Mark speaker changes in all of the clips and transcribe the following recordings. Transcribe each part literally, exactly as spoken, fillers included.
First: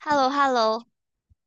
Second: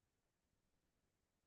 Speaker 1: h e l l o h e l l o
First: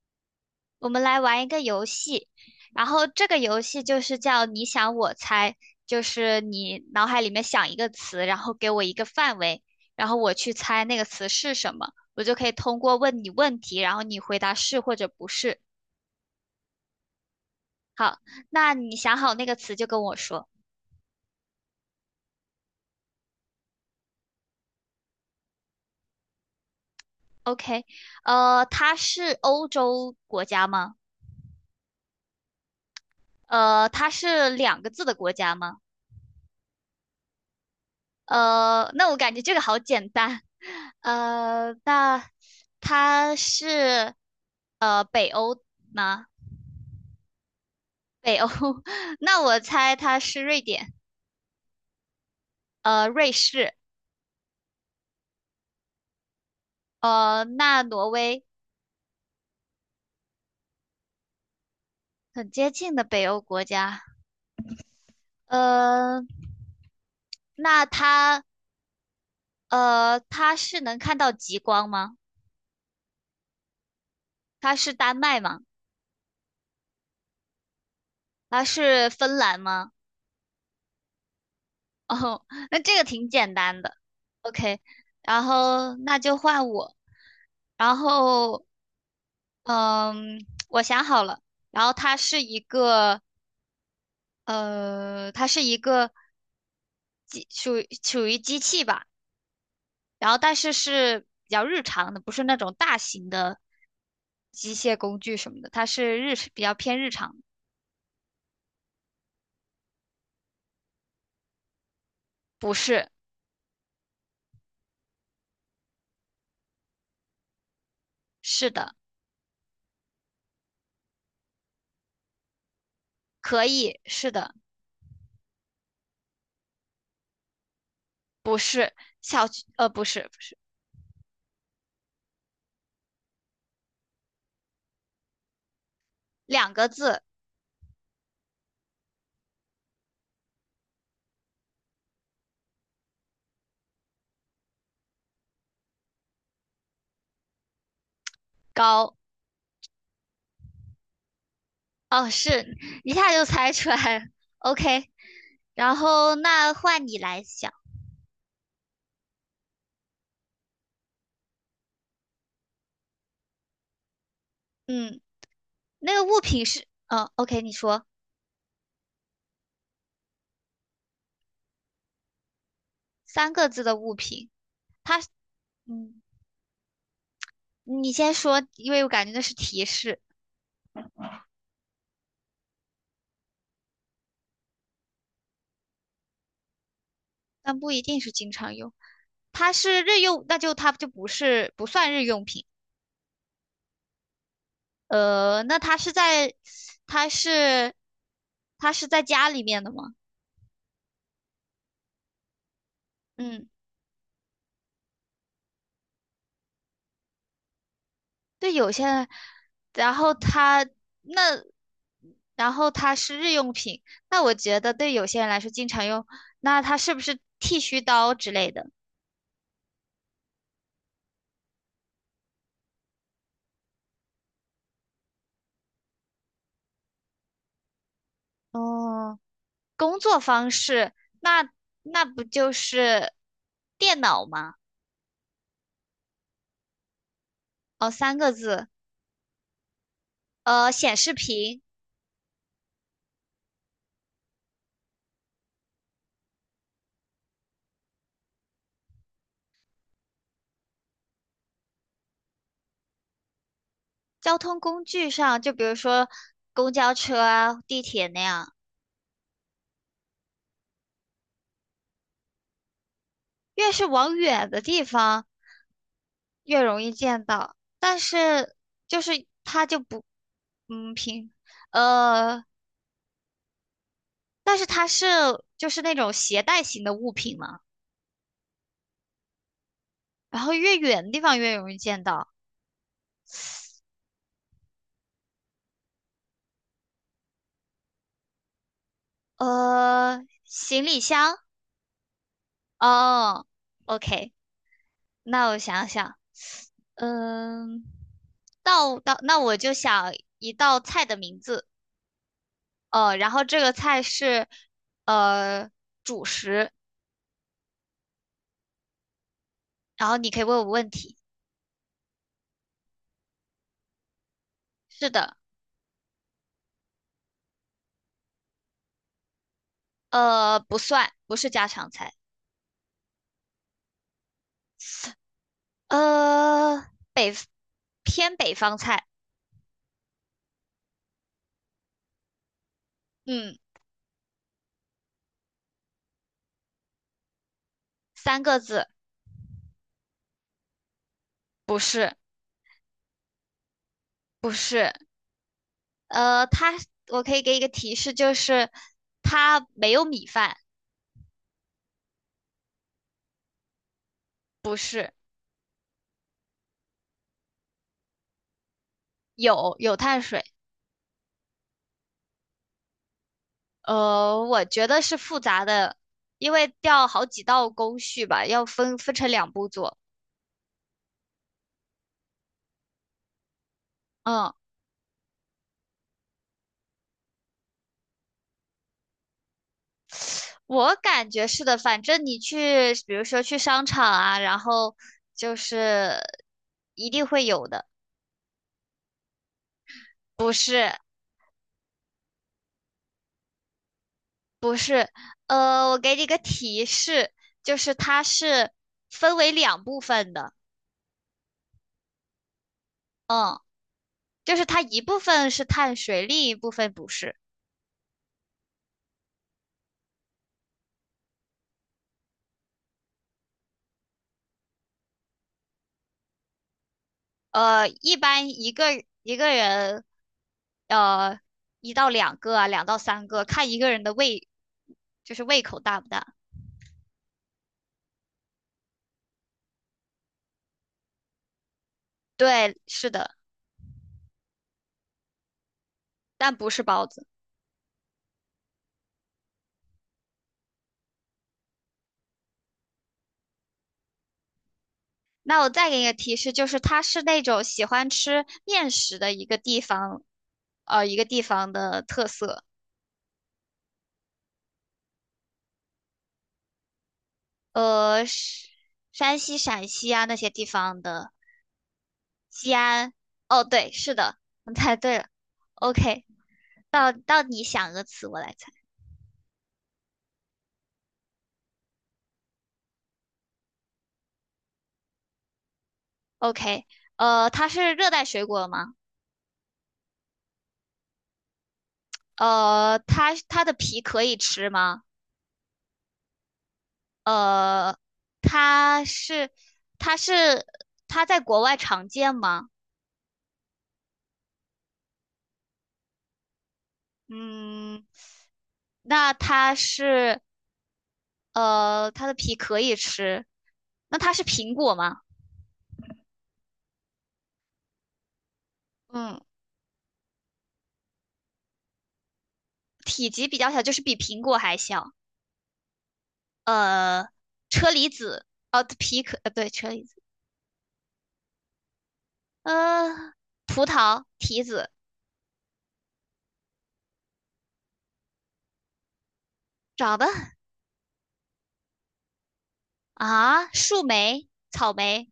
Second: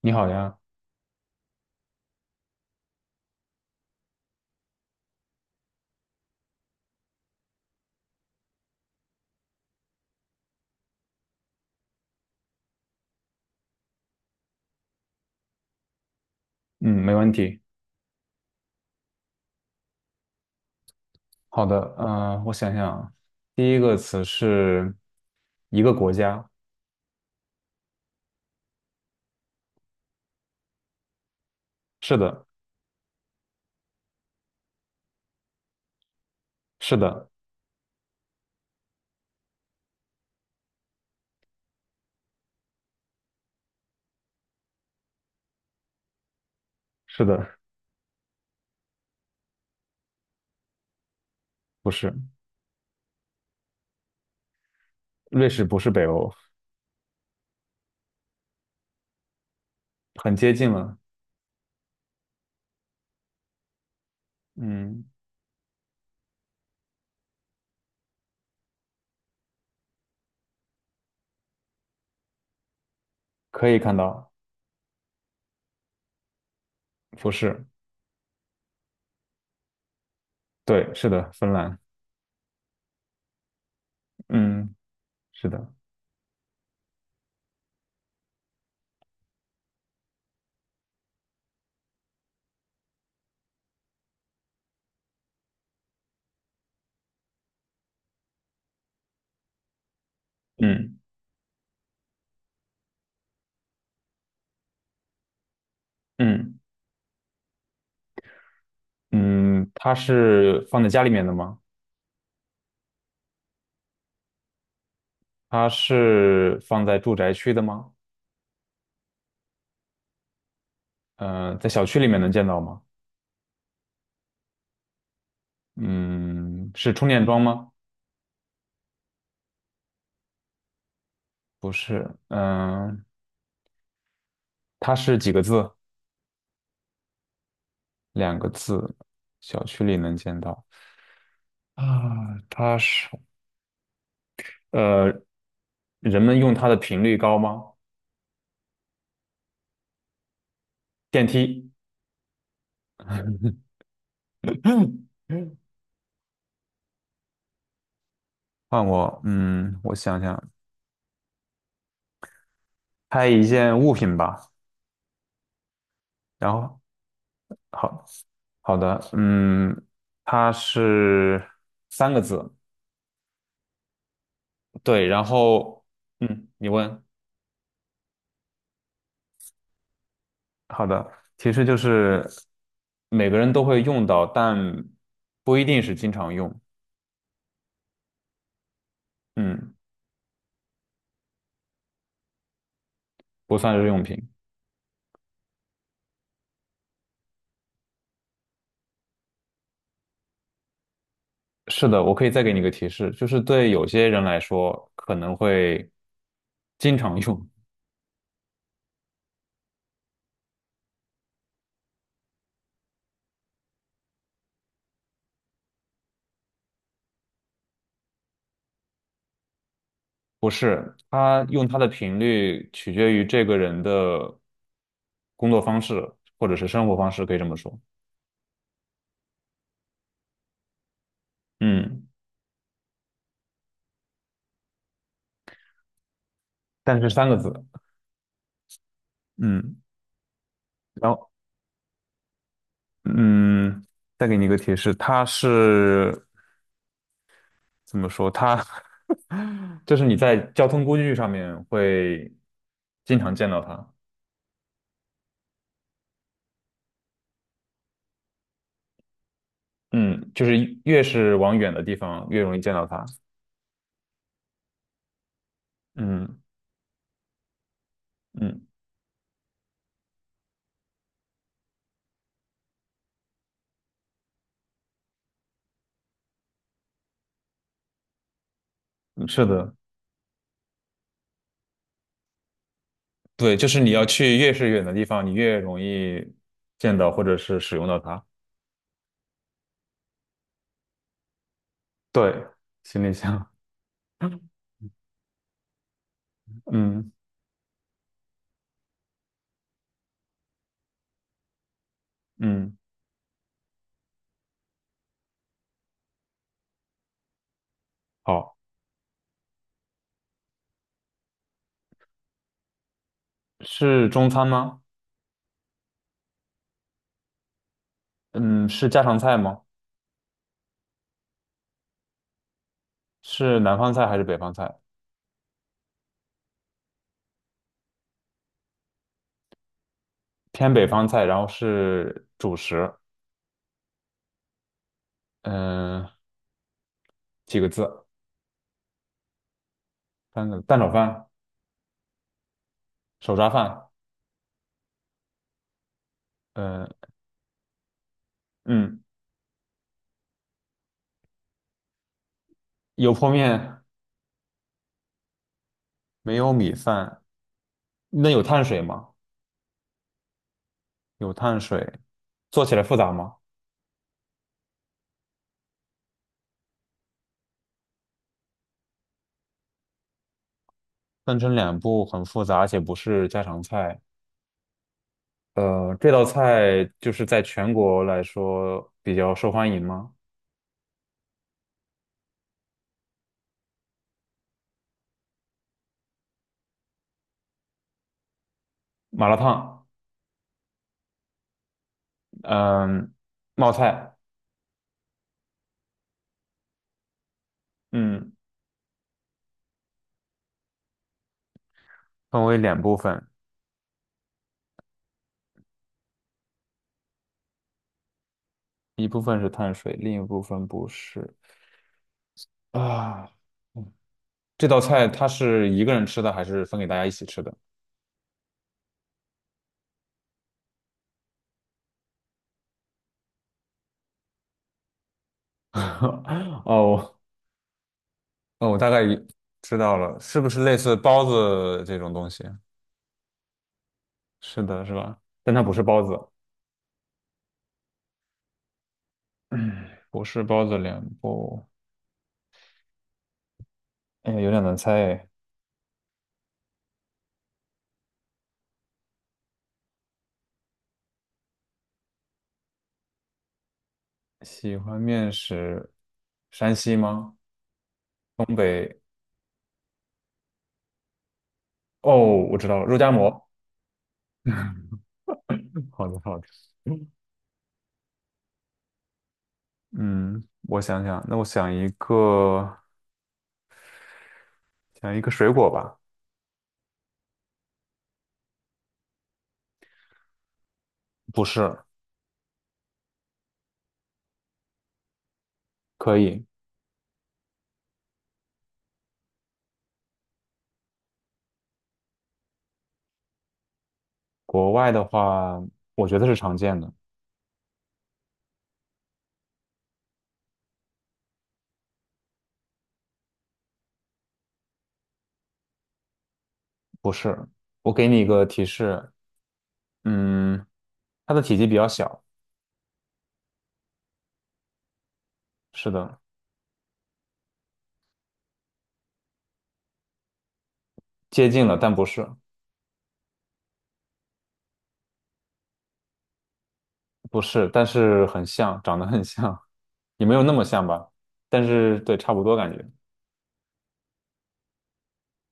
Speaker 2: 你好呀，
Speaker 1: 我们来玩一个游戏，然后这个游戏就是叫你想我猜，就是你脑海里面想一个词，然后给我一个范围，然后我去猜那个词是什么，我就可以通过问你问题，然后你回答是或者不是。
Speaker 2: 嗯，没问题。
Speaker 1: 好，那你想好那个词就跟我说。
Speaker 2: 好的，呃，我想想啊，第一个词是一个国家。
Speaker 1: OK，呃，它是欧洲国家吗？
Speaker 2: 是的。
Speaker 1: 呃，它是两个字的国家吗？
Speaker 2: 是的。
Speaker 1: 呃，那我感觉这个好简单。呃，那它是呃北欧吗？
Speaker 2: 是的。
Speaker 1: 北欧，那我猜它是瑞典，
Speaker 2: 不是。
Speaker 1: 呃，瑞士，
Speaker 2: 瑞士不是北欧。
Speaker 1: 呃，那挪威
Speaker 2: 很接近了。
Speaker 1: 很接近的北欧国家。
Speaker 2: 嗯。
Speaker 1: 呃，那它呃，它是能看到极光吗？
Speaker 2: 可以看到。
Speaker 1: 它是丹麦吗？
Speaker 2: 不是。
Speaker 1: 它是芬兰吗？
Speaker 2: 对，是的，芬兰。
Speaker 1: 哦，那这个挺简单的。
Speaker 2: 嗯。
Speaker 1: OK，然
Speaker 2: 是的。
Speaker 1: 后那就换我。然后，嗯，我想好了。然后它是一个，呃，它是一个机，属于属于机器吧。然后，但是
Speaker 2: 嗯
Speaker 1: 是比较日常的，不是那种大型的机械工具什么的。它是日，
Speaker 2: 嗯
Speaker 1: 比较偏日常的。
Speaker 2: 嗯，它是放在家里面的吗？
Speaker 1: 不是，
Speaker 2: 它是放在住宅区的吗？
Speaker 1: 是的，
Speaker 2: 呃，在小区里面能见到吗？
Speaker 1: 可以，是的，
Speaker 2: 嗯，是充电桩吗？
Speaker 1: 不是，小区，呃，不是，不是，
Speaker 2: 不是。嗯，它是几个字？
Speaker 1: 两个字，
Speaker 2: 两个字。小区里能见到。啊，它是，呃，人们用它的频率高吗？
Speaker 1: 高。
Speaker 2: 电梯。
Speaker 1: 哦，是，一下就猜出来了。
Speaker 2: 嗯
Speaker 1: OK，
Speaker 2: 嗯。
Speaker 1: 然后那换你来想，
Speaker 2: 换我，嗯，我想想，拍一件物品吧。
Speaker 1: 嗯，那个物
Speaker 2: 然
Speaker 1: 品
Speaker 2: 后，
Speaker 1: 是，嗯，OK，你说
Speaker 2: 好，好的。嗯，它是三个字。
Speaker 1: 三个字的物品，
Speaker 2: 对。然后，
Speaker 1: 嗯，
Speaker 2: 嗯，你问。
Speaker 1: 你先说，因为我感觉那是提示，
Speaker 2: 好的，其实就是每个人都会用到，但不一定是经常用。
Speaker 1: 但不一定是经常用。它
Speaker 2: 嗯，
Speaker 1: 是日用，那就它就不是不算日用品。
Speaker 2: 不算日用品。
Speaker 1: 呃，那它是在，它是，它是在家里面的吗？
Speaker 2: 是的，我可以再给你一个提示，就是
Speaker 1: 嗯，
Speaker 2: 对有些人来说可能会经常用。
Speaker 1: 对，有些，人，然后它那，然后它是日用品，那我觉得对有些人来说经常用，那它是不是剃须刀之类的？
Speaker 2: 不是，他用它的频率取决于这个人的工作方式或者是生活方式，可以这么说。
Speaker 1: 哦，工作方式，那
Speaker 2: 嗯，
Speaker 1: 那不就是电脑吗？
Speaker 2: 但是三个字。
Speaker 1: 哦，三个字，
Speaker 2: 嗯。
Speaker 1: 呃，
Speaker 2: 然
Speaker 1: 显
Speaker 2: 后
Speaker 1: 示屏，
Speaker 2: 嗯，再给你一个提示，它是怎么说？它 就是你在交通工具上面会经常见到它。
Speaker 1: 交通工具上，就比如说公交车啊、地铁那样，
Speaker 2: 嗯，就是越是往远的地方，越容易见到它。
Speaker 1: 越是往远的地方。
Speaker 2: 嗯
Speaker 1: 越容易见到，但
Speaker 2: 嗯，
Speaker 1: 是就是它就不，嗯，平，呃，但是它是就是那种携带型的物品嘛，
Speaker 2: 是的。
Speaker 1: 然后越远的地方越容易见到，
Speaker 2: 对，就是你要去越是远的地方，你越容易见到或者是使用到它。
Speaker 1: 呃，行李箱，
Speaker 2: 对，行李箱。
Speaker 1: 哦，OK，那我想想，
Speaker 2: 嗯
Speaker 1: 嗯，道道，那我就想一道菜的名字，
Speaker 2: 嗯，
Speaker 1: 哦，然后这个菜是呃主食，
Speaker 2: 好，
Speaker 1: 然后你可以问我问题，
Speaker 2: 是中餐吗？
Speaker 1: 是的。
Speaker 2: 嗯，是家常菜吗？
Speaker 1: 呃，不算，不是家常菜，
Speaker 2: 是南方菜还是北方菜？
Speaker 1: 呃，偏北方菜，
Speaker 2: 偏北方菜，然后是主食。
Speaker 1: 嗯，
Speaker 2: 嗯、几个字？
Speaker 1: 三个字，
Speaker 2: 三个蛋炒饭、
Speaker 1: 不是，
Speaker 2: 手抓饭。
Speaker 1: 不是，呃，
Speaker 2: 呃
Speaker 1: 它，我可以给一个提示，就是
Speaker 2: 嗯，
Speaker 1: 它没有米饭，
Speaker 2: 有泡面。
Speaker 1: 不是，
Speaker 2: 没有米饭，那有碳水吗？
Speaker 1: 有有碳水，
Speaker 2: 有碳水，做起来复杂吗？
Speaker 1: 呃，我觉得是复杂的，因为要好几道工序吧，要分分成两步做，
Speaker 2: 分成两步很复杂，而且不是家常菜。
Speaker 1: 嗯，
Speaker 2: 呃，这道菜就是在全国来说比较受欢迎吗？
Speaker 1: 我感觉是的，反正你去，比如说去商场啊，然后就是一定会有的。
Speaker 2: 麻辣烫。
Speaker 1: 是。
Speaker 2: 嗯、冒菜。
Speaker 1: 不是，呃，我给你个提示，就是
Speaker 2: 嗯，
Speaker 1: 它是分为两部分的，
Speaker 2: 分为两部分，
Speaker 1: 嗯，就是它一部分是碳水，另一部分不是。
Speaker 2: 一部分是碳水，另一部分不是啊。嗯，这道菜它是一个人吃的，还是分给大家一起吃的？
Speaker 1: 呃，一般一个一个人，呃，一到两个啊，两到三个，看一个人的胃，就是胃口大不大。
Speaker 2: 哦，哦，我大概知道了，是不是类似包子这种东西？
Speaker 1: 对，是的，
Speaker 2: 是的，是吧？但它不是包子。
Speaker 1: 但不是包子。
Speaker 2: 不是包子脸部。哎呀，有点难猜哎。
Speaker 1: 那我再给你个提示，就是它是那种喜欢吃面食的一个地方，呃，一个地方的特色。
Speaker 2: 喜欢面食，山西吗？
Speaker 1: 呃，
Speaker 2: 东
Speaker 1: 是
Speaker 2: 北？
Speaker 1: 山西、陕西啊那些地方的，
Speaker 2: 哦，我知道了，
Speaker 1: 西
Speaker 2: 肉夹
Speaker 1: 安。
Speaker 2: 馍。
Speaker 1: 哦，对，是的，我猜对了。
Speaker 2: 好的，好
Speaker 1: OK，
Speaker 2: 的。
Speaker 1: 到到你想个词，我来猜。
Speaker 2: 嗯，我想想，那我想一个，想一个水果吧。
Speaker 1: OK，呃，它是热带水果吗？
Speaker 2: 不是。
Speaker 1: 呃，它它的皮可以吃吗？
Speaker 2: 可以。
Speaker 1: 呃，它是它是它在国外常见吗？
Speaker 2: 国外的话，我觉得是常见的。
Speaker 1: 嗯，那它是呃，它的皮可以吃，那它是苹果吗？
Speaker 2: 不是，我给你一个提示。
Speaker 1: 嗯。
Speaker 2: 嗯。它的体积比较小。
Speaker 1: 体积比较小，就是比苹果还小。
Speaker 2: 是的。
Speaker 1: 呃，车厘子，哦，皮可，呃，对，车厘子，
Speaker 2: 接近了，但不是。
Speaker 1: 呃，葡萄、提子，
Speaker 2: 不是，但是很像，长得很像。也没
Speaker 1: 长
Speaker 2: 有
Speaker 1: 得
Speaker 2: 那么像吧，但是对，差不多感觉。
Speaker 1: 啊，树莓、草莓，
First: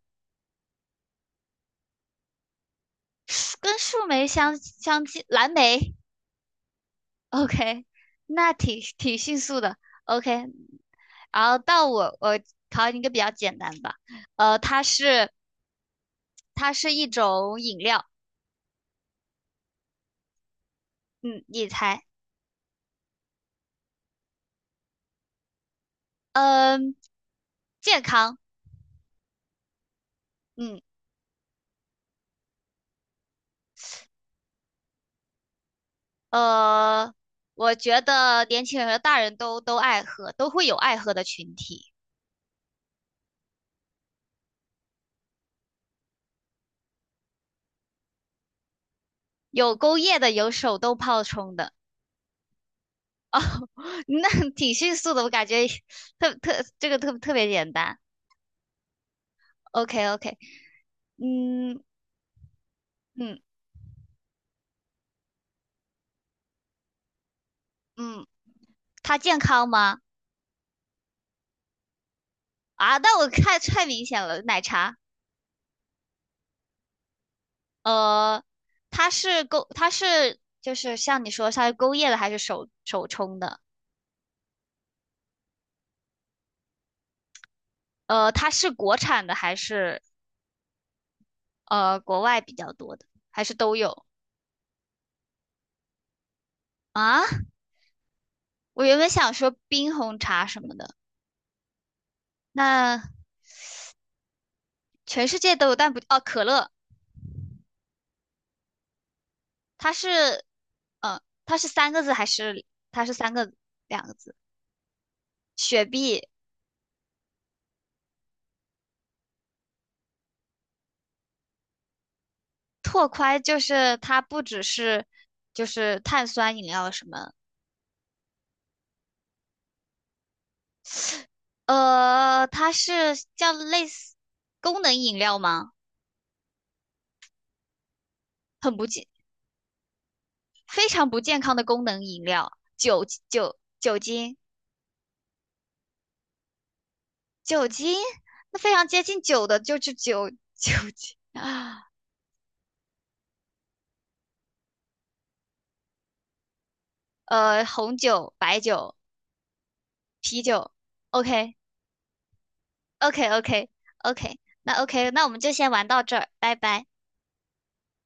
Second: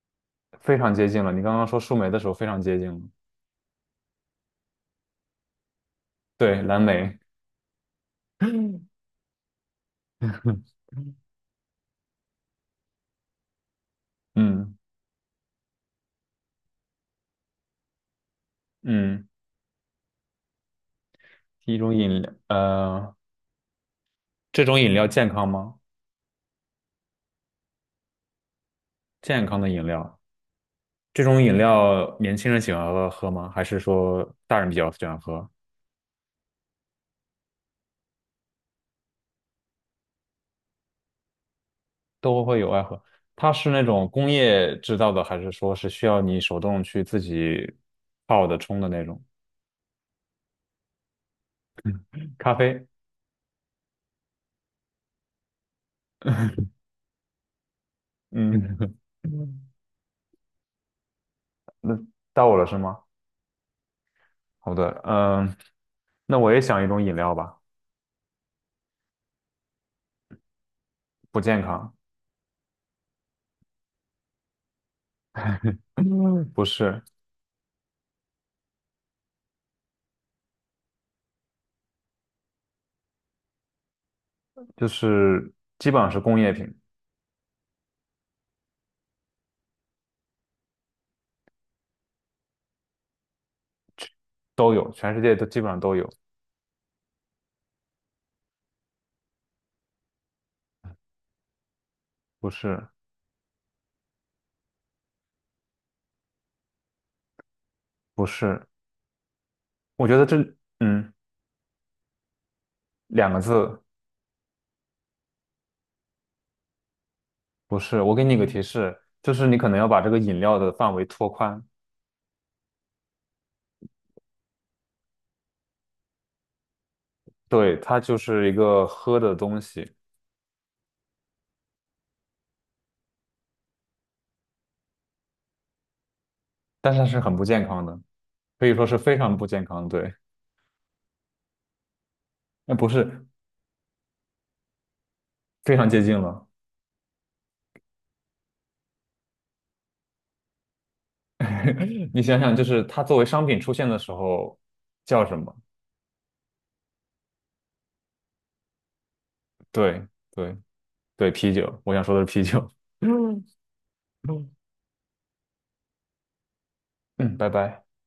Speaker 2: 非常接近了。你刚刚说树莓的时候非常接近了。
Speaker 1: 树跟树莓相相近，蓝莓。
Speaker 2: 对，蓝莓。
Speaker 1: OK，那挺挺迅速的。OK，然后到我，我考你一个比较简单吧。呃，
Speaker 2: 嗯
Speaker 1: 它是它是一种饮料，
Speaker 2: 嗯。
Speaker 1: 嗯，你
Speaker 2: 一种
Speaker 1: 猜，
Speaker 2: 饮料，呃，这种饮料健康吗？
Speaker 1: 嗯，健康，
Speaker 2: 健康的饮料。
Speaker 1: 嗯。
Speaker 2: 这种饮料年轻人喜欢喝喝吗？还是说大人比较喜欢喝？
Speaker 1: 呃，我觉得年轻人和大人都都爱喝，都会有爱喝的群体，
Speaker 2: 都会有爱喝。它是那种工业制造的，还是说是需要你手动去自己泡的冲的那种
Speaker 1: 有工业的，有手动泡冲的，
Speaker 2: 咖啡？
Speaker 1: 那挺迅速的，我感觉特特这个特特别简单。
Speaker 2: 嗯。
Speaker 1: OK， OK，嗯
Speaker 2: 那到我了是吗？
Speaker 1: 嗯
Speaker 2: 好的，嗯，那我也想一种饮料吧。
Speaker 1: 嗯，它健康吗？
Speaker 2: 不健康。
Speaker 1: 啊，那我看太明显了，奶茶。
Speaker 2: 嗯不是。
Speaker 1: 呃，它是勾，它是就是像你说，它是勾业的还是手手冲的？
Speaker 2: 就是基本上是工业品。
Speaker 1: 呃，它是国产的还是呃国外比较多的，还是都有？
Speaker 2: 都有，全世界都基本上都有。
Speaker 1: 啊，我原本想说冰红茶什么的，
Speaker 2: 不是。
Speaker 1: 那全世界都有，但不，哦，可乐，
Speaker 2: 不是。
Speaker 1: 它
Speaker 2: 我
Speaker 1: 是，
Speaker 2: 觉得这，嗯，
Speaker 1: 呃，它是三个字还是它是
Speaker 2: 两
Speaker 1: 三
Speaker 2: 个
Speaker 1: 个
Speaker 2: 字。
Speaker 1: 两个字？雪碧、
Speaker 2: 不是，我给你一个提示，就是你可能要把这个饮料的范围拓宽。
Speaker 1: 拓宽就是它不只是就是碳酸饮料什么，
Speaker 2: 对，它就是一个喝的东西。
Speaker 1: 呃，它是叫类似功能饮料吗？
Speaker 2: 但是它是很不健康的，可以
Speaker 1: 很
Speaker 2: 说
Speaker 1: 不
Speaker 2: 是
Speaker 1: 健，
Speaker 2: 非常不健康。对，
Speaker 1: 非常不健康的功能饮料，
Speaker 2: 那不
Speaker 1: 酒
Speaker 2: 是
Speaker 1: 酒酒精
Speaker 2: 非常接近了。
Speaker 1: 酒精，那非常接近酒的就是酒酒精。啊。
Speaker 2: 你想想，就是它作为商品出现的时候叫什么？
Speaker 1: 呃，红酒、白酒、
Speaker 2: 对
Speaker 1: 啤
Speaker 2: 对
Speaker 1: 酒。
Speaker 2: 对，啤酒，我想说的是啤酒。嗯，
Speaker 1: OK，OK，OK，OK，
Speaker 2: 嗯，
Speaker 1: 那 OK，那我们就先玩到这儿，拜拜。
Speaker 2: 嗯，拜拜。